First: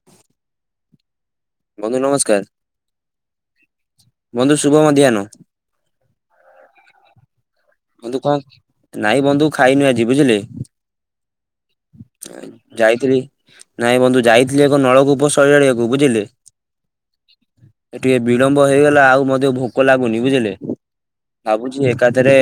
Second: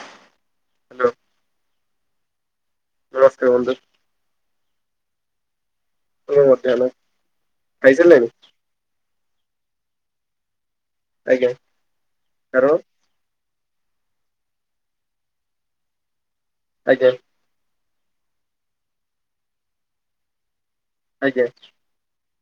Hello. ବନ୍ଧୁ ନମସ୍କାର। ନମସ୍କାର ବନ୍ଧୁ। ବନ୍ଧୁ ଶୁଭ ମଧ୍ୟାହ୍ନ। ଶୁଭ ମଧ୍ୟାହ୍ନ। ବନ୍ଧୁ ଖାଇସାରିଲେଣି କଣ ନାଇଁ ବନ୍ଧୁ ଖାଇନୁ ଆଜି ବୁଝିଲେ। ଏଁ ଆଜ୍ଞା କାରଣ ଯାଇଥିଲି। ନାଇଁ ବନ୍ଧୁ ଯାଇଥିଲି ଏକ ନଳକୂପ ସଜାଡିଆକୁ ବୁଝିଲେ। ଆଜ୍ଞା ଏ ଟିକେ ବିଳମ୍ବ ହେଇଗଲା ଆଉ ମତେ ଭୋକ ଲାଗୁନି ବୁଝିଲେ। ଆଜ୍ଞା ଭାବୁଛି ଏକାଥରେ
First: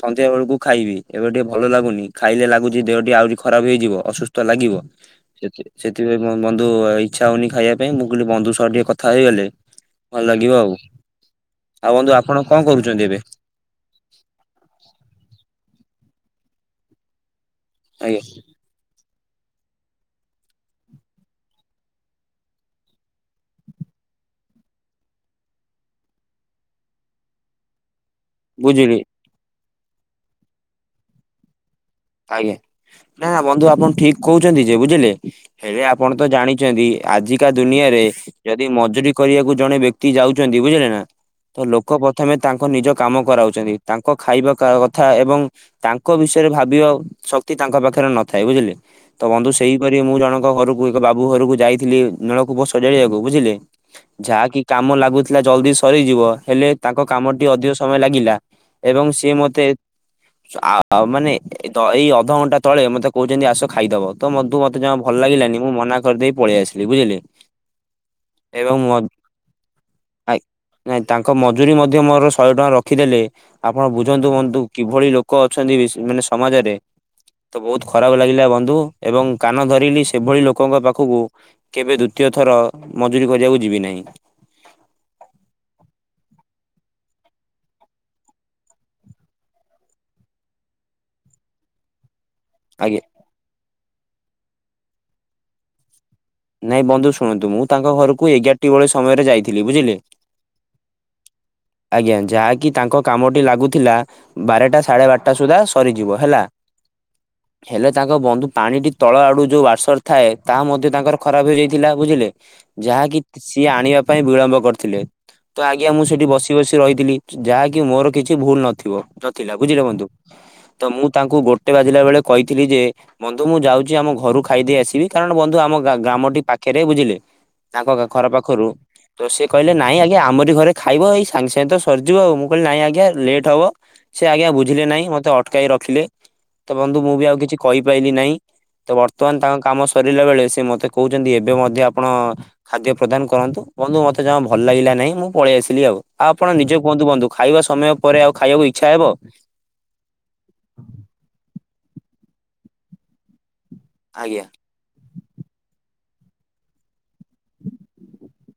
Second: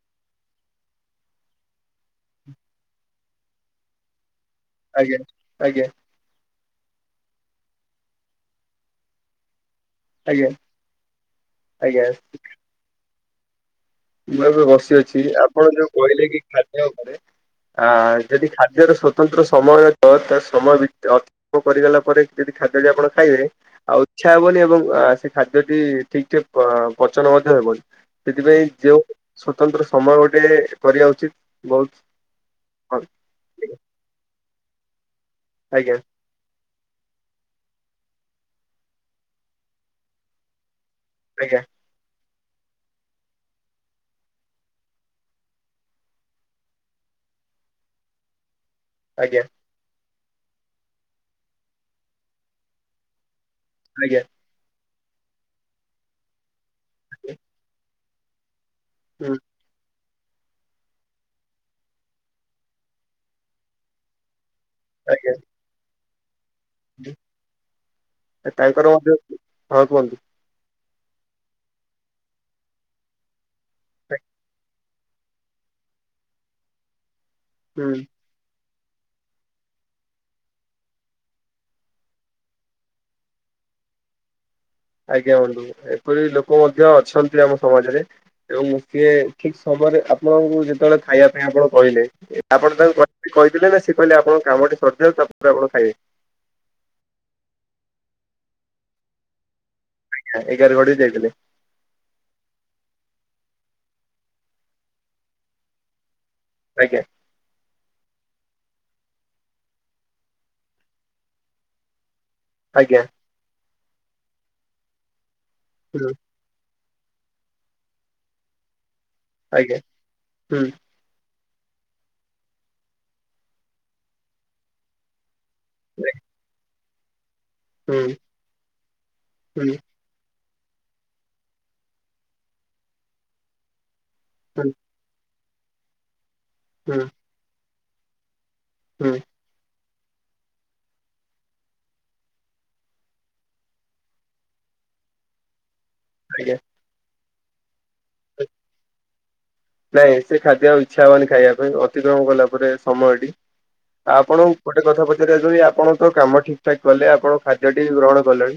ସନ୍ଧ୍ୟା ବେଳକୁ ଖାଇବି ଏବେ ଟିକେ ଭଲ ଲାଗୁନି ଖାଇଲେ ଲାଗୁଛି ଦେହଟି ଆହୁରି ଖରାପ ହେଇଯିବ ଅସୁ ସ୍ଥ ଲାଗିବ ଆଜ୍ଞା ସେଥି ଆଜ୍ଞା ସେଥିପାଇଁ ମୁଁ ବନ୍ଧୁ ଆଉ ଇଚ୍ଛା ହଉନି ଖାଇଆ ପାଇଁ ମୁଁ କହିଲି ବନ୍ଧୁ ସହ ଟିକେ କଥା ହେଇଗଲେ ଭଲ ଆଜ୍ଞା ଲାଗିବ ଆଉ। ଆଉ ଆଜ୍ଞା ବନ୍ଧୁ ଆପଣ କଣ କରୁଚନ୍ତି ଏବେ? ମୁଁ ଏବେ ବସି ଅଛି ଆପଣ ଯୋଉ କହିଲେ କି ଖାଦ୍ୟ ଉପରେ ଆଁ ଆଜ୍ଞା ଯଦି ଖାଦ୍ୟର ସ ସ୍ୱତନ୍ତ୍ର ସମୟ ତ ତା ସମୟ ବି ଅତ କରିଗଲା ପରେ ଯଦି ଖାଦ୍ୟଟି ଆପଣ ଖାଇବେ ଆଉ ଇଚ୍ଛା ହେବନି ଏବଂ ଆ ସେ ଖାଦ୍ୟଟି ଠିକ୍ ଠେକ୍ ପ-ପଚନ ମଧ୍ୟ ହେବନି। ସେଥିପାଇଁ ବୁଝିଲି ଯୋଉ ସ୍ଵତନ୍ତ୍ର ସମୟ ଗୋଟେ କରିବା ଉଚିତ। ବହୁତ ଆଜ୍ଞା ଭଲ। ନା ବନ୍ଧୁ ଆପଣ ଠିକ୍ କହୁଚନ୍ତି ଯେ ବୁଝିଲେ। ହେଲେ ଆଜ୍ଞା ଆପଣ ତ ଜାଣିଛନ୍ତି ଆଜିକା ଦୁନିଆରେ, ଯଦି ମଜୁରୀ କରିବାକୁ ଜଣେ ବ୍ୟକ୍ତି ଯାଉଛନ୍ତି। ବୁଝିଲେ ନା ଆଜ୍ଞା ତ ଲୋକ ବ ପ୍ରଥମେ ତାଙ୍କ ନିଜ କାମ କରାଉଛନ୍ତି, ତାଙ୍କ ଖାଇବା କା କଥା ଏବଂ ତାଙ୍କ ବିଷୟରେ ଭାବିବା ଶକ୍ତି ତାଙ୍କ ପାଖରେ ନଥାଏ ବୁଝିଲେ, ତ ଆଜ୍ଞା ବନ୍ଧୁ ସେଇପରି ମୁଁ ଜ ମାନଙ୍କ ଘରକୁ ଏକ ବାବୁ ଘରକୁ ଯାଇଥିଲି ନଳକୂପ ସଜାଡିବାକୁ ବୁଝିଲେ, ଆଜ୍ଞା ଯାହା କି କାମ ଲା କହୁଥିଲା ଜଲ୍ଦି ସରିଯିବ, ହେଲେ ତାଙ୍କ କାମଟି ଅଧିକ ସମୟ ଲାଗିଲା ଏବଂ ସିଏ ହୁଁ ମୋତେ ଆ ଆଉ ମାନେ ଏତ ଏଇ ଅଧଘଣ୍ଟା ତଳେ ମତେ କହୁଛନ୍ତି, ଆସ ଖାଇଦବ ତ ମଧୁ ମ ମତେ ଜମା ଭଲ ଆଜ୍ଞା ଲାଗିଲାନି, ମୁଁ ମନା କରିଦେଇ ପଳେଇ ଆସିଲି ବୁଝିଲେ ଏବଂ ମ ତାଙ୍କର ଆଜ୍ଞ ମଧ୍ୟ ହଁ କୁହନ୍ତୁ ନାଇଁ ତାଙ୍କ ମଜୁୁରୀ ମଧ୍ୟ ମୋର ଶହେ ଟଙ୍କା ରଖିଦେଲେ, ଆପଣ ବୁଝନ୍ତୁ ହୁଅନ୍ତୁ କିଭଳି ଲୋକ ଅଛନ୍ତି ବିଶ‌, ମାନେ ସମାଜରେ ତ ବହୁତ ହୁଁ ଖରାପ ଲାଗିଲା ବନ୍ଧୁ। ଏବଂ କାନ ଧରିଲି, ସେଭଳି ଲୋକଙ୍କ ପାଖକୁ କେବେ ଦ୍ୱିତୀୟ ଥର ମଜୁୁରୀ କରିବାକୁ ଯିବି ନାହିଁ। ଆଜ୍ଞା ବନ୍ଧୁ, ଏପରି ଲୋକ ମଧ୍ୟ ଅଛନ୍ତି ଆମ ସମାଜରେ ଏବଂ ମୁଠିଏ ଠିକ ସମ ପରେ ଆପଣଙ୍କୁ ଯେତେବେଳେ ଖାଇବା ପାଇଁ ଆପଣ କହିଲେ ଆପଣ ତାଙ୍କୁ ଆଜ୍ଞା। କହି କହିଥିଲେ ନା ସେ କହିଲେ ଆପଣ କାମଟି ସରିଯାଉ, ତାପରେ ଆପଣ ଖାଇବେ। ନାଇଁ ବନ୍ଧୁ ଶୁଣନ୍ତୁ, ମୁଁ ତାଙ୍କ ଘରକୁ ଏଗାରଟି ବେଳେ ସମୟରେ ଯାଇଥିଲି ବୁଝିଲେ। ଆଜ୍ଞା ଏଗାର [unintelligible] ଯାଇଥିଲେ। ଆଜ୍ଞା ଯାହାକି ତାଙ୍କ କାମଟି ଲାଗୁଥିଲା, ବାରଟା ସାଢେ ବାରଟା ସୁଦ୍ଧା ସରିଯିବ ହେଲା। ଆଜ୍ଞା ହେଲେ ତାଙ୍କ ବନ୍ଧୁ ପାଣିଟି ତଳ ଆଡୁ ଯୋଉ ୱାସର ଥାଏ, ତାହା ମଧ୍ୟ ତାଙ୍କର ଖରାପ ହେଇଯାଇଥିଲା ବୁଝିଲେ। ଆଜ୍ଞା ଯାହାକି ସିଏ ଆଣିବା ପାଇଁ ବିଳମ୍ବ କରିଥିଲେ। ତ ଆଜ୍ଞା ମୁଁ ହୁଁ ସେଠି ବସି [unintelligible] ରହିଥିଲି ଯାହାକି ମୋର କିଛି ଭୁଲ ନଥିବ ନଥିଲା ଆଜ୍ଞା ବୁଝିଲେ ବନ୍ଧୁ। ହୁଁ ତ ମୁଁ ତାଙ୍କୁ ଗୋ ଗୋଟେ ବାଜିଲା ବେଳେ କହିଥିଲି ଯେ, ବନ୍ଧୁ ମୁଁ ଯାଉଛି ଆମ ଘରୁ ଖାଇଦେଇ ଆସିବି। କାରଣ ବନ୍ଧୁ ଆମ ଗାଁ ଗ୍ରାମଟି ପାଖରେ ବୁଝିଲେ। ତାଙ୍କ ହୁଁ ଘର ପାଖରୁ ତ ସେ କହିଲେ ହୁଁ ନାଇଁ ଆଜ୍ଞା ଆମରି ଘରେ ଖାଇବ। ଏଇ ସ ସାଙ୍ଗେ ସାଙ୍ଗେ ତ ସରିଯିବ, ଆଉ ମୁଁ କହିଲି ନାଇଁ ଆଜ୍ଞା ଲେଟ୍ ହେବ ସେ ଆଜ୍ଞା ହୁଁ ବୁଝିଲେ ନାହିଁ। ମୋତେ ଅଟକାଇ ରଖିଲେ ତ ବନ୍ଧୁ ହୁଁ ମୁଁ ବି ଆଉ କିଛି କହିପାଇଲି ନାହିଁ। ତ ହୁଁ ବର୍ତ୍ତମାନ ତାଙ୍କ କାମ ସ ସରିଲା ବେଳେ ସେ ମତେ କହୁଛନ୍ତି ଏବେ ମଧ୍ୟ ଆପଣ ଖାଦ୍ୟ ପ୍ରଦାନ କରନ୍ତୁ, ବନ୍ଧୁ ମତେ ଜମା ଭଲ ଲାଗିଲା ନାଇଁ ମୁଁ ପଳେଇ ଆସିଲି ଆଉ, ଆଉ ଆପଣ ଆଜ୍ଞା ନିଜେ କୁହନ୍ତୁ ବନ୍ଧୁ ଖାଇବା ସମୟ ପରେ ଆଉ ଖାଇବାକୁ ଇଚ୍ଛା ହେବ। ନାଇଁ ସେ ଖାଦ୍ୟ ଆଉ ଇଚ୍ଛା ହବନି ଖାଇବା ପାଇଁ, ଅତିକ୍ରମ କଲା ପରେ ସମୟଟି। ଆ ଆଜ୍ଞା ଆପଣ ଗୋଟେ କଥା ପ ଯଦି ଆପଣ ତ କାମ ଠିକ ଠାକ କଲେ, ଆପଣ ଖାଦ୍ୟଟି ଗ୍ରହଣ କଲେ।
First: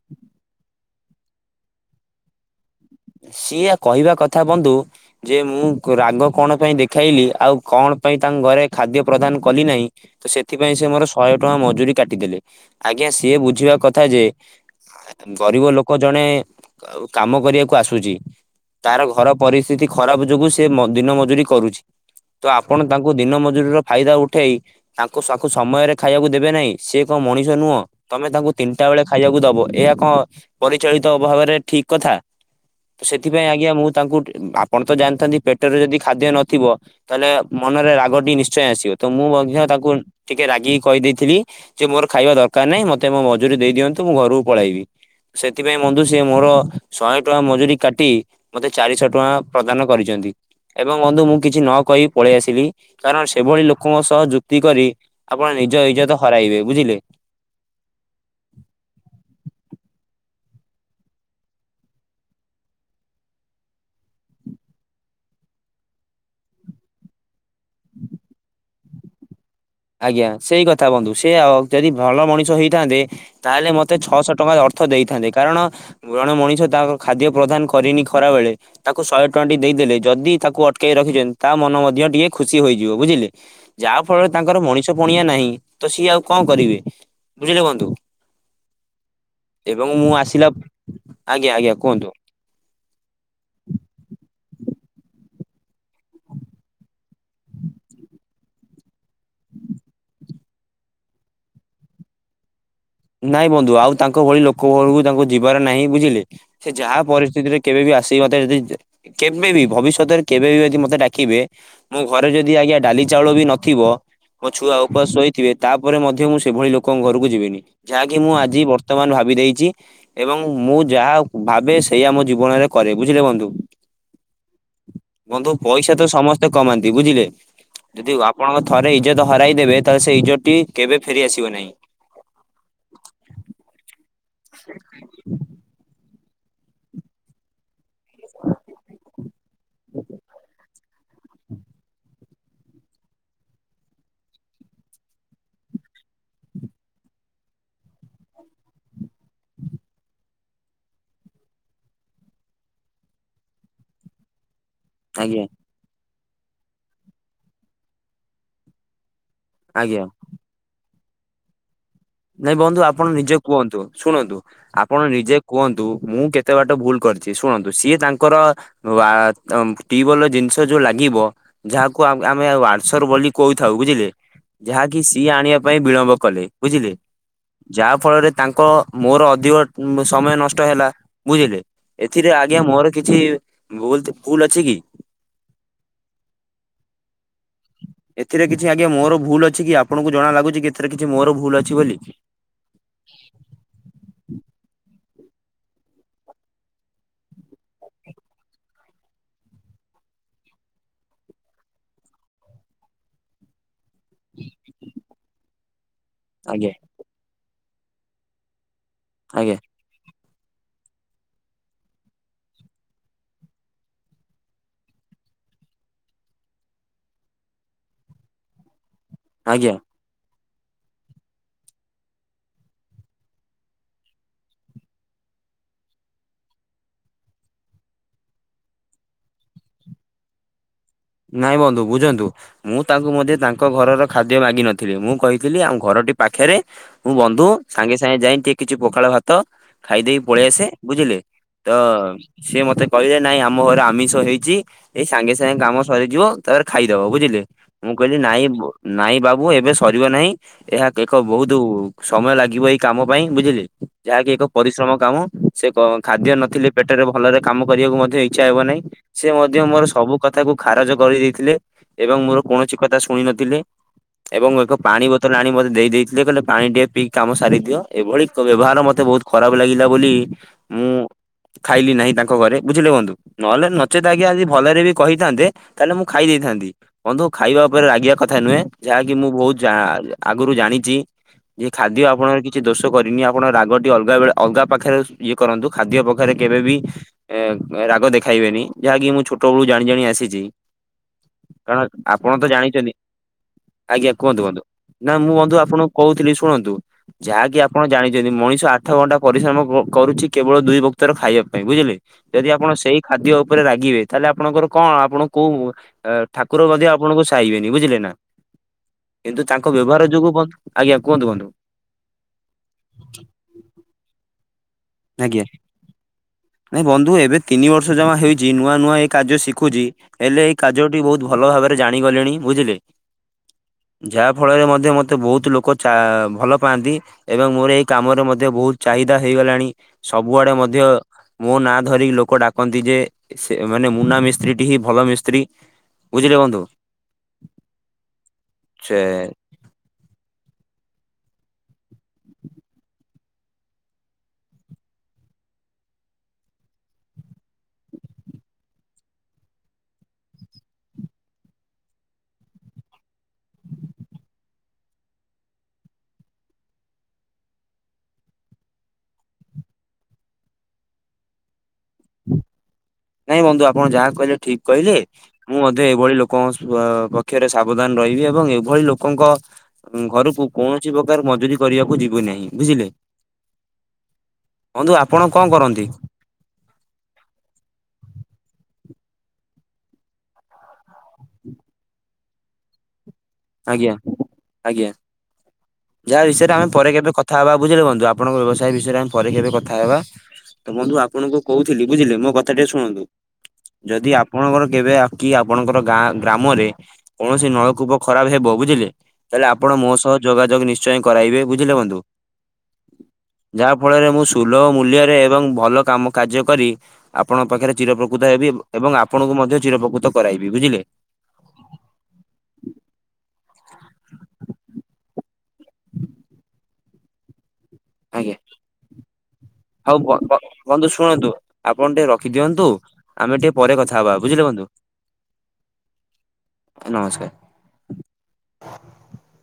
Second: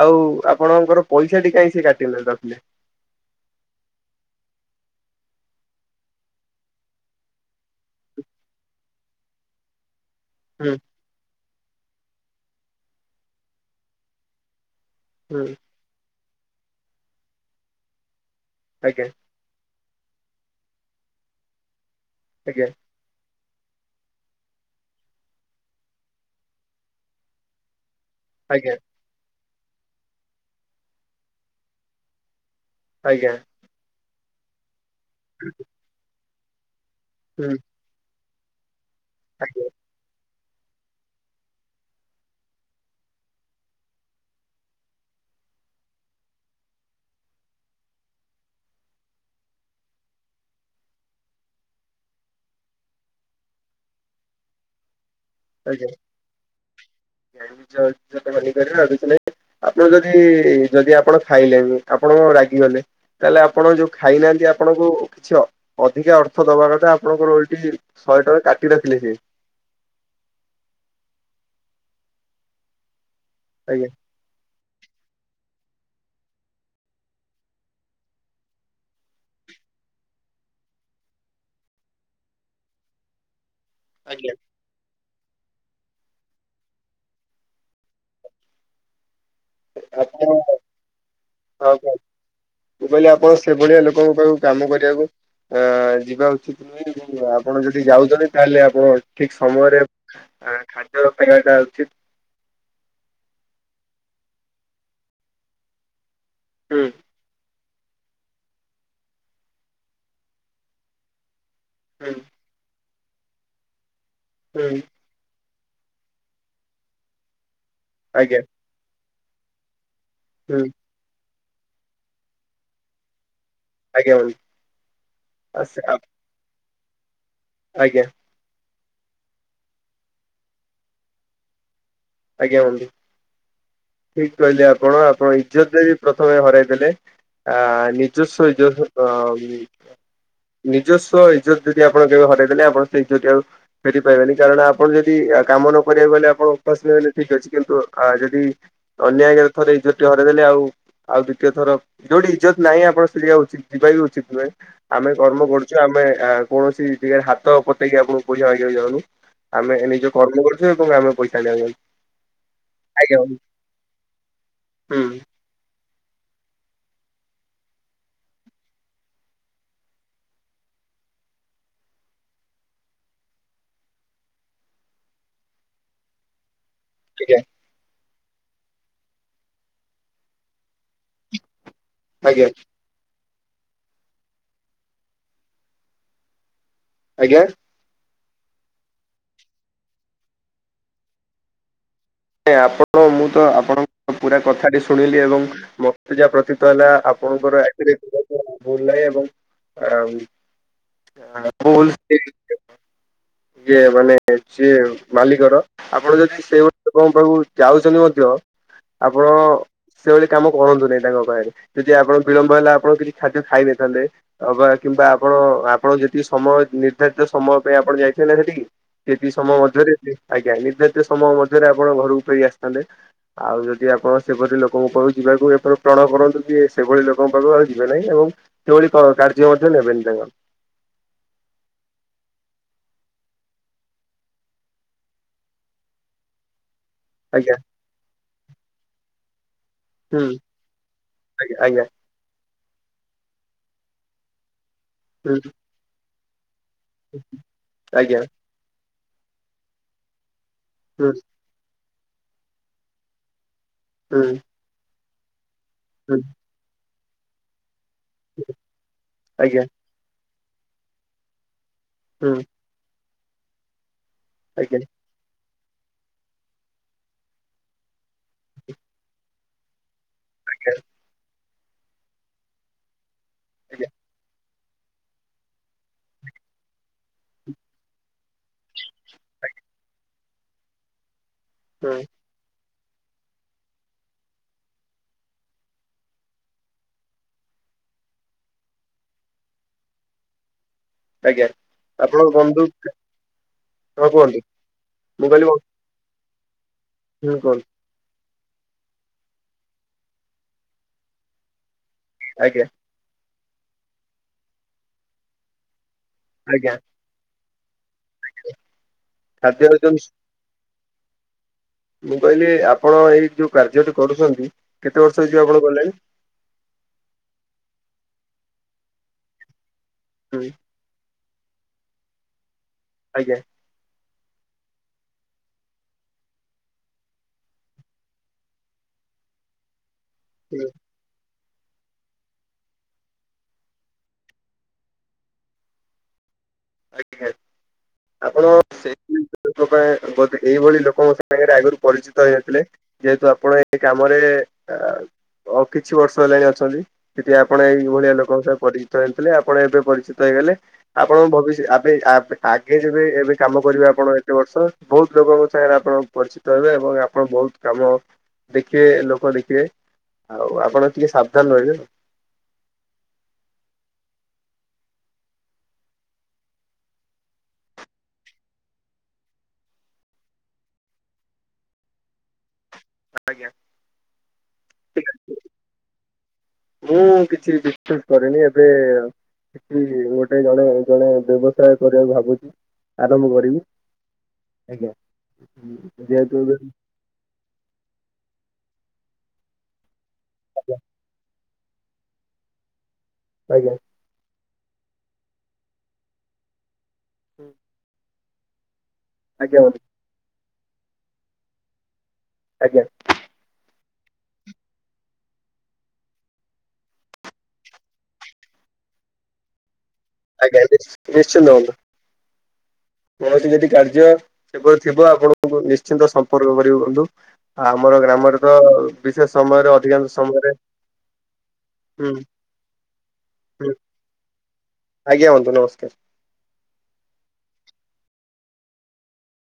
ଆଉ ଆପଣଙ୍କର ପଇସାଟି କାହିଁ ସେ କାଟିଲେ ରଖିଲେ? ସିଏ କହିବା କଥା ବନ୍ଧୁ ଯେ ମୁଁ ରାଗ କଣ ପାଇଁ ଦେଖାଇଲି, ଆଉ କଣ ପାଇଁ ତାଙ୍କ ଘରେ ଖାଦ୍ୟ ପ୍ରଦାନ କଲି ନାହିଁ। ତ ହୁଁ ସେଥିପାଇଁ ସେ ମୋର ଶହେ ଟଙ୍କା ମଜୁୁରୀ କାଟିଦେଲେ, ଆଜ୍ଞା ସିଏ ବୁଝିବା କଥା ଯେ ହୁଁ ଗରିବ ଲୋକ ଜଣେ କାମ କରିବାକୁ ଆସୁଛି, ତାର ଆଜ୍ଞା ଘର ପରି ସ୍ଥିତି ଖରାପ ଯୋଗୁ ସେ ଦିନ ମଜୁରି କରୁଛି। ତ ଆପଣ ତାଙ୍କୁ ଦିନ ମ ଜୁରି‌ର‌ ଫାଇଦା ଉଠେଇ, ତାଙ୍କୁ ତାଙ୍କୁ ସମୟରେ ଖାଇବାକୁ ଦେବେ ନାହିଁ ସେ କଣ ମଣିଷ ନୁହଁ? ତମେ ତାଙ୍କୁ ଆଜ୍ଞା ତିନିଟା ବେଳେ ଖାଇବାକୁ ଦବ, ଏହା କଣ ପରିଚାଳିତ ଭାବରେ ଠିକ କଥା। ତ ସେଥିପାଇଁ ଆଜ୍ଞା, ମୁଁ ତାଙ୍କୁ ଆପଣ ତ ଜାଣିଥାନ୍ତି ପେଟରେ ଯଦି ଖାଦ୍ୟ ନଥିବ ତାହେଲେ ହୁଁ ମନରେ ରାଗଟି ନିଶ୍ଚୟ ଆସିବ, ତ ମୁଁ ମଧ୍ୟ ଆଜ୍ଞା ତାକୁ ଟିକେ ରାଗିକି କହିଦେଇଥିଲି, ଯେ ମୋର ଖାଇବା ଦରକାର ନାହିଁ ମତେ ମୋ ମଜୁରୀ ଦେଇ ଦିଅନ୍ତୁ ମୁଁ ଘରକୁ ପଳେଇବି। ସେଥିପାଇଁ ବନ୍ଧୁ ସିଏ ମୋର ଶହେ ଟଙ୍କା ମ ଜୁରି‌ କାଟି ମତେ ଚାରିଶହ ଟଙ୍କା ପ୍ରଦାନ କରିଚନ୍ତି, ଏବଂ ବନ୍ଧୁ ମୁଁ କିଛି ନ କହି ପଳେଇ ଆସିଲି। କାରଣ ସେଭଳି ଲୋକଙ୍କ ସହ ଯୁକ୍ତି କରି ଆପଣ ନିଜ ଇଜ୍ଜତ ହରାଇବେ, ବୁ [unintelligible] ଏଇ ଯଦି ଆପଣ ଖାଇଲେନି, ଆପଣ ରାଗିଗଲେ ତାହେଲେ ଆପଣ ଯୋଉ ଖାଇନାହାନ୍ତି ଆପଣଙ୍କୁ କିଛି ଅ ଅଧିକା ଅର୍ଥ ଦବା କଥା ଆପଣଙ୍କର ଏଠି ଶହେ ଟଙ୍କା କାଟିରଖିଲେ ସେ। ଆଜ୍ଞା ସେଇ କଥା ବନ୍ଧୁ ସେ ଯଦି ଭଲ ମଣିଷ ହେଇଥାନ୍ତେ ତାହେଲେ ଆଜ୍ଞା ମୋତେ ଛଅଶହ ଟଙ୍କା ଅ ଅର୍ଥ ଦେଇଥାନ୍ତେ କାରଣ ଜଣେ ମଣିଷ ତା ଖାଦ୍ୟ ପ୍ରଦାନ କରିନି ଖରା ବେଳେ ତାକୁ ଶହେ ଟଙ୍କାଟି ଦେଇ ଦେଲେ ଯଦି ତାକୁ ଅଟକେଇ ରଖିଛନ୍ତି ତା ମନ ମଧ୍ୟ ଟିକେ ଖୁସି ହୋଇଯିବ ବୁଝିଲେ ଯାହା ଫଳରେ ଆଜ୍ଞା ତାଙ୍କର ମଣିଷ ପଣିଆ ନାହିଁ ତ ସିଏ ଆଉ କଣ କରିବେ ବୁଝିଲେ ବନ୍ଧୁ। ଏବଂ ମୁଁ ଆସିଲା ଆପଣ ଆଜ୍ଞା ଆଜ୍ଞା କୁହନ୍ତୁ। ମୁ କହିଲି ଆପଣ ସେଭଳିଆ ଲୋକଙ୍କୁ କ କାମ କରିବାକୁ ଅ ଯିବା ଉଚିତ ନୁହେଁ ଏବଂ ଆପଣ ଯଦି ଯାଉଛନ୍ତି ତାହେଲେ ଆପଣ ଠିକ। ସମୟରେ ଖାଦ୍ୟ ଖାଇବାଟା ଉଚିତ। ନାଇଁ ବନ୍ଧୁ ଆଉ ତାଙ୍କ ଭଳି ଲୋକ ଘରକୁ ତାଙ୍କୁ ଯିବାର ନାହିଁ ବୁଝିଲେ। ସେ ହୁଁ ଯାହା ପରିସ୍ଥିତିରେ କେବେ ବି ଆସି କି ମତେ ଯଦି କେବେ ବିି ଭବିଷ୍ୟତରେ କେବେ ବି ଯଦି ମୋତେ ଡାକିବେ ମୋ ହୁଁ ଘରେ ଯଦି ଆଜ୍ଞା ଡାଲି ଚାଉଳ ବି ନଥିବ ମୋ ଛୁଆ ହୁଁ ଉପାସ ଶୋଇଥି ଥିବି ତାପରେ ମଧ୍ୟ ମୁଁ ସେଭଳି ଲୋକଙ୍କ ଘରକୁ ଯିବିନି ଯାହାକି ମୁଁ ଆଜ୍ଞା ଆଜି ବର୍ତ୍ତମାନ ଭାବି ଦେଇଛି। ଏବଂ ହୁଁ ମୁଁ ଯାହା ଭାବେ ସେଇଆ ମୋ ଜୀବନରେ କରେ। ବୁଝିଲେ ବନ୍ଧୁ। ଆଜ୍ଞା ବନ୍ଧୁ ବନ୍ଧୁ ଆସ ପଇସା ଆ ତ ସମସ୍ତେ କମାନ୍ତି ବୁଝିଲେ ଆଜ୍ଞା ଯଦିଓ ଆପଣଙ୍କ ଥରେ ଇଜତ ହରାଇ ଦେବେ ତ ସେଇ ଇଜତ ଟି କେବେ ଫେରି ଆସିବ ନାହିଁ। ଆଜ୍ଞା ହୁଁ ଠିକ କହିଲେ ଆପଣ ଆପଣ ଇଜତ ଯଦି ପ୍ରଥମେ ହରାଇ ଦେଲେ ଆ ନିଜସ୍ୱ ଇଜତ ଅ ନିଜସ୍ୱ ଇଜତ ଯଦି ଆପଣ କେବେ ହରାଇ ଦେଲେ ଆପଣ ସେ ଇଜତଟି ଆଉ ଫେରି ପାଇବେନି କାରଣ ଆପଣ ଯଦି ୟା କାମ ନ କରିବାକୁ ଗଲେ ଆପଣଙ୍କୁ ସମସ୍ତେ କହିଲେ ଠିକ ଅଛି କିନ୍ତୁ ଆଁ ଯଦି ଅନ୍ୟାୟ ଆଗରେ ଇଜ୍ଜତ ଟି ହରାଇଦେଲେ ଆଉ ଆଉ ଦ୍ୱିତୀୟ ଥର ଯେଉଁଠି ଇଜତ ନାହିଁ ଆପଣ ସେ ଜାଗାରୁ ଚିଷ୍ଟିପାରିବା ଉଚିତ ନୁହେଁ। ଆମେ ଆଜ୍ଞା କର୍ମ କରୁଛୁ ଆମେ କୌଣସି ଜେଗାରେ ହାତ ପତେଇକି ଆପଣଙ୍କୁ ପଇସା ମାଗିବାକୁ ଯାଉନୁ। ଆମେ ଏ ଆଜ୍ଞା। ନିଜ କର୍ମ କରୁଛୁ ତୁମେ ଆମ ପଇସା ଆଣିବାକୁ ଯାଉଁ। ନାଇଁ ବନ୍ଧୁ ଆପଣ ନିଜେ କୁହନ୍ତୁ ଶୁଣନ୍ତୁ ଆପଣ ହୁଁ ନିଜେ କୁହନ୍ତୁ। ମୁଁ କେତେବାଟ ଭୁଲ କରିଛି ଶୁଣନ୍ତୁ ସିଏ ତାଙ୍କର ଆ ଟୀବୋଲର ଜିନିଷ ଯୋଉ ଲାଗି ଥିବ ଯାହାକୁ ଆମେ ୱାସର ବୋଲି କହିଥାଉ ବୁଝିଲେ। ଯାହାକି ସିଏ ଆଣିବା ପାଇଁ ବିଳମ୍ବ କଲେ ବୁଝିଲେ। ଆଜ୍ଞା ଯାହା ଫଳରେ ତାଙ୍କ ମୋର ଅଧିକ ସମୟ ନଷ୍ଟ ହେଲା। ବୁଝିଲେ ଏଥିରେ ଆଜ୍ଞା ମୋର କିଛି ଭୁଲଥି ଭୁଲ ଅଛି କି? ଆଜ୍ଞା। ଏଥିରେ କିଛି ଆଜ୍ଞା ମୋର ଭୁଲ ଅଛି କି ଆପଣଙ୍କୁ ଜଣା ଲାଗୁଛି କି ଏଥିରେ କିଛି ମୋର ଭୁଲ ଅଛି ବୋଲି। ଏଁ ଆପଣ ମୁଁ ତ ଆପଣଙ୍କ ପୁରା କଥା ଟି ଶୁଣିଲି ଏବଂ ମତେ ଯାହା ପ୍ରତୀତ ହେଲା ଆପଣଙ୍କର ଏଥିରେ ବିଲକୁଲ ଭୁଲ ନାହିଁ ଏବଂ ଆଉ ହାଁ ଭୁଲ ଠିକ। ସିଏ ମାନେ ସିଏ ମାଲିକର ଆପଣ ଯଦି ଆଜ୍ଞା ସେଇଭଳି ଆଉ ଯାଉଛନ୍ତି ମଧ୍ୟ ଆପଣ ଆଜ୍ଞା ସେଭଳି କାମ କରନ୍ତୁ ନାହିଁ ତାଙ୍କ ପାଖରେ ଯଦି ଆପଣ ବିଳମ୍ବ ହେଲା ଆପଣ କିଛି ଖାଦ୍ୟ ଖାଇ ଦେଇଥାନ୍ତେ ଅବା କିମ୍ବା ଆପଣ ଆପଣ ଯେତିକି ସମୟ ନିର୍ଦ୍ଧାରିତ ସମୟ ପାଇଁ ଆପଣ ଯାଇଥାନ୍ତେ ନାଁ ସେଠିକି। ସେତିକି ସମୟ ଆଜ୍ଞା ମଧ୍ୟରେ ଆଜ୍ଞା ନିର୍ଦ୍ଧାରିତ ସମୟ ମଧ୍ କିପରି ଆପଣ ଘରକୁ ଫେରିକି ଆସିଥାନ୍ତେ ଆଉଁ ଯଦି ଆପଣ ସେପରି ଲୋକଙ୍କ ପାଖକୁ ଯିବାକୁ ଏତେ ସିଏ ସେଭଳି ଲୋକଙ୍କ ପାଖକୁ ଆଉ ଯିବେ ନାହିଁ ଏବଂ ସେଭଳି କାର୍ଯ୍ୟ ମଧ୍ୟ ନେବେନି ତାଙ୍କର। ନାଇଁ ବନ୍ଧୁ ବୁଝନ୍ତୁ ମୁଁ ତାଙ୍କୁ ମଧ୍ୟ ତାଙ୍କ ଘରର ଖାଦ୍ୟ ମାଗିି ନଥିଲି ମୁଁ କହିଥିଲି ଘର ଏଁ ପାଖରେ ମୋ ବନ୍ଧୁ ଆଜ୍ଞା ସାଙ୍ଗେ ସାଙ୍ଗେ ଯାଇଁ ଟିକେ କିଛି ପଖାଳ ଭାତ ଖାଇଦେଇ ହୁଁ ପଳାଇ ଆସେ ବୁଝିଲେ, ଆଜ୍ଞା ତ ଆଜ୍ଞା ସିଏ ମୋତେ କହିଲେ ନାଇଁ ଆମ ଘର ଆମିଷ ହେଇଛି ଏଇ ସାଙ୍ଗେ ହୁଁ ସାଙ୍ଗେ କାମ ସରିଯିବ। ତାପରେ ଖାଇଦବ ବୁଝିଲେ ମୁଁ କହିଲି ଆଜ୍ଞା ନାଇଁ ବ୍ ନାଇଁ ବାବୁ ଏବେ ସରିବ ନାହିଁ। ଏହା ଏକ ହୁଁ ବହୁତ ସମୟ ଲାଗିବ ଏଇ କାମ ପାଇଁ ବୁଝିଲେ ଯାହାକି ହୁଁ ଏକ ପରିଶ୍ରମ। କାମ ସେ ହୁଁ ଖାଦ୍ୟ ନଥିଲେ ପେଟରେ ଭଲରେ କାମୁ କରିବାକୁ ମଧ୍ୟ ଇଚ୍ଛା ହେବ ନାହିଁ ସେମଧ୍ୟ ଆଜ୍ଞା ମୋର ସବୁକଥା କୁ ଖାରଜ କରିଦେଇଥିଲେ। ଏବଂ ମୋର ହୁଁ କୌଣସି କଥା ଶୁଣି ନଥିଲେ ଏବଂ ଏକ ଆଜ୍ଞା ପାଣି ବୋତଲ ଆଣି ମୁତେ। ଦେଇ ଦେଇଥିଲେ କହିଲେ ପାଣି ଟିକେ ପିକାମ ସାରିଦିଅ ଏଭଳି ବ୍ୟବହାର ମୋତେ ବହୁତ ଖରାପ ଲାଗିଲା ବୋଲି। ମୁଁ ଖାଇଲି ନାହିଁ ତାଙ୍କ ଘରେ ବୁଝିଲେ ବନ୍ଧୁ ନହେଲେ ନଚେତ ଆଜ୍ଞା ଆଜି ଭଲ ରେ ବି କହିଥାନ୍ତେ ତାହେଲେ ମୁଁ ଖାଇ ଦେଇଥାନ୍ତି ବନ୍ଧୁ ଖାଇବା ଉପରେ ରାଗିବା କଥା ନୁହେଁ ଯାହାକି ମୁଁ ବହୁତ ଯା ଆଁ ଆଗରୁ ଜାଣିଛି ଏ ଖାଦ୍ୟ ହୁଁ ଆପଣଙ୍କର କିଛି କିଛି ଦୋଷ କରିନି ଆପଣ ରାଗଟି ଅଲଗା ବେଳେ ଅଲଗା ପାଖରେ ଇଏ କରନ୍ତୁ ଖାଦ୍ୟ ପାଖରେ କେବେବି ଏଁ ରାଗଦେଖାଇବେନି ଯାହାକି ମୁଁ ଛୋଟ ବେଳୁ ଜାଣି ଜାଣି ଆସିଛି। ଆଜ୍ଞା। ଏଁ ଆପଣଙ୍କ ଆପଣ ତ ବନ୍ଧୁ ଜାଣିଛନ୍ତି। ଆଜ୍ଞା କୁହନ୍ତୁ କୁହନ୍ତୁ। ନା ମୁଁ କହିଲି ବନ୍ଧୁ ହୁଁ ଆପଣଙ୍କୁ କହୁଥିଲି ଶୁଣନ୍ତୁ ଯାହାକି କୁହନ୍ତୁ ଆପଣ ମଣିଷ ଆଠ ଘଣ୍ଟା ପରିଶ୍ରମ କରୁଛି, କେବଳ ଦୁଇ ବକ୍ତର ଖାଇବା ପାଇଁ ବୁଝିଲେ। ଯଦି ଆଜ୍ଞା ଆପଣ ସେଇ ଖାଦ୍ୟ ଉପରେ ରାଗିବେ, ତାହେଲେ ଆପଣଙ୍କର କଣ ଆପଣ କୋଉ ଠାକୁର ଆଜ୍ଞା ମଧ୍ୟ ଆପଣଙ୍କୁ ସାଇବେନି ବୁଝିଲେ ନା, କିନ୍ତୁ ଖାଦ୍ୟ ତାଙ୍କ ହଉଛନ୍ତି ବ୍ୟବହାର ଯୋଗୁ ଆ୍ଞା, କୁହନ୍ତୁ କୁହନ୍ତୁ। ମୁଁ କହିଲି ଆପଣ ଏଇ ଯୋଉ କାର୍ଯ୍ୟଟି କରୁଛନ୍ତି କେତେ ବର୍ଷ ହେଇଯିବ ଆଜ୍ଞା, ଆପଣ କଲେଣି ନାଇ ବନ୍ଧୁ ଏବେ ତିନି ବର୍ଷ ଜମା ହେଇଛି। ନୂଆ ନୂଆ ଏଇ କାର୍ଯ୍ୟ ଶିଖୁଛି। ହେଲେ ହୁଁ ଏଇ କାର୍ଯ୍ୟ ଟି ବହୁତ ଭଲ ଭାବରେ ଜାଣିଗଲେଣି ବୁଝିଲେ। ଆଜ୍ଞା। ଯାହା ଫଳରେ ମଧ୍ୟ ମତେ ବହୁତ ଲୋକ ଭଲ ପାଆନ୍ତି, ଏବଂ ମୋର ଏଇ କାମରେ ମଧ୍ୟ ବହୁତ ଚାହିଦା ହେଇଗଲାଣି। ସବୁଆଡେ ହୁଁ ମଧ୍ୟ ମୋ ନାଁ ଧରିକି ଲୋକ ଡାକନ୍ତି ଯେ, ସେ ମାନେ ମୁନା ମିସ୍ତ୍ରୀ ଟି ହିଁ ଭଲ ମିସ୍ତ୍ରୀ। ବୁଝିଲ ବନ୍ଧୁ। [unintelligible] ଲୋକଙ୍କ ସେ ସାଙ୍ଗରେ ଆଗରୁ ପରିଚିତ ହେଇନଥିଲେ, ଯେହେତୁ ଆପଣ ଏ କାମରେ ଆଉ କିଛି ବର୍ଷ ହେଲାଣି ଅଛନ୍ତି। ସେଠି ଆପଣ ଏଇଭଳିଆ ଲୋକଙ୍କ ସହ ପରିଚିତ ହେଇଥିଲେ। ଆପଣ ଏବେ ପରିଚିତ ହେଇ ହେଲେ। ଆପଣ ଭବି ଆଗେ ଯବେ, ଏବେ କାମ କରିବେ ଆପଣ ଏତେ ବର୍ଷ ବହୁତ ଲୋକଙ୍କ ସାଙ୍ଗରେ ଆପଣ ପରିଚିତ ଏବଂ ଆପଣ ବହୁତ କାମ ଦେଖିବେ, ଲୋକ ଦେଖିବେ ଆଉ ଆପଣ ଟିକେ ସାବଧାନ ରହିବେ ଆଉ। ନାଇଁ ବନ୍ଧୁ ଆପଣ ଯାହା କହିଲେ ଠିକ କହିଲେ। ମୁଁ ମଧ୍ୟ ଏଇଭଳି ଲୋକଙ୍କ ପକ୍ଷରେ ସାବଧାନ ରହିବି ଏବଂ ଏଭଳି ଲୋକଙ୍କ ଘରକୁ କୌଣସି ପ୍ରକାର ମଜୁରୀ କରିବାକୁ ଯିବୁ ନାହିଁ ବୁଝିଲେ। ଆଜ୍ଞା ବନ୍ଧୁ ଆପଣ କଣ କରନ୍ତି? [unintelligible] ସେଠି ଗୋଟେ ଜଣେ ଜଣେ ବ୍ୟବସାୟ କରିବାକୁ ଭାବୁଛି। ଆରମ୍ଭ କରିବି। ଆଜ୍ଞା ଆଜ୍ଞା, ଯାହା ଯେହେତୁ ବିଷୟରେ ଏବେ ଆମେ ପରେ କେବେ କଥା ହବା ବୁଝିଲେ ବନ୍ଧୁ, ଆପଣଙ୍କ ବ୍ୟବସାୟ ବିଷୟରେ ପରେ କେବେ କଥା ହେବା। ବନ୍ଧୁ ଆପଣଙ୍କୁ କହୁଥିଲି ବୁଝିଲେ, ମୋ କଥା ଟିକେ ଶୁଣନ୍ତୁ। ଆଜ୍ଞା। ଯଦି ଆପଣଙ୍କର କେବେ, କି ଆପଣଙ୍କର ଗାଁ ଗ୍ରାମରେ କୌଣସି ନଳକୂପ ଖରାପ ହେବ ବୁଝିଲେ, ତାହେଲେ ଆଜ୍ଞା ଆପଣ ବନ୍ଧୁ ମୋ ସହ ଯୋଗାଯୋଗ ନିଶ୍ଚୟ କରାଇବେ। ବୁଝିଲେ ବନ୍ଧୁ। ଆଜ୍ଞା। ଯହା ଫଳରେ ମୁଁ ସୁଲଭ ମୂଲ୍ୟରେ ଏବଂ ଭଲ କାମ କାର୍ଯ୍ୟ କରି, ଆପଣଙ୍କ ପାଖରେ ଚିର ପ୍ରକୃତ ହେବି। ଏବଂ ଆପଣଙ୍କୁ ମଧ୍ୟ ଚିରପ୍ରକୃତ [unintelligible] କୌଣସି ଯଦି କାର୍ଯ୍ୟ ସେପରି ଥିବ, ଆପଣଙ୍କୁ ନିଶ୍ଚିନ୍ତ ସମ୍ପର୍କ କରିବେ ବନ୍ଧୁ। ଆ ଆମର ଆଜ୍ଞା। ଗ୍ରାମରେ ତ ବିଶେଷ ସମୟରେ ହଉ ଅଧିକାଂଶ ବ ବ ସମୟରେ ବନ୍ଧୁ ଶୁଣନ୍ତୁ ଆପଣ ଟିକେ ହୁଁ ରଖିଦିଅନ୍ତୁ ଆମେ ଟିକେ ହୁଁ ପରେ କଥା ହବା, ବୁଝିଲେ ବନ୍ଧୁ। ଆଜ୍ଞା, ବନ୍ଧୁ ନମସ୍କାର। ନମସ୍କାର।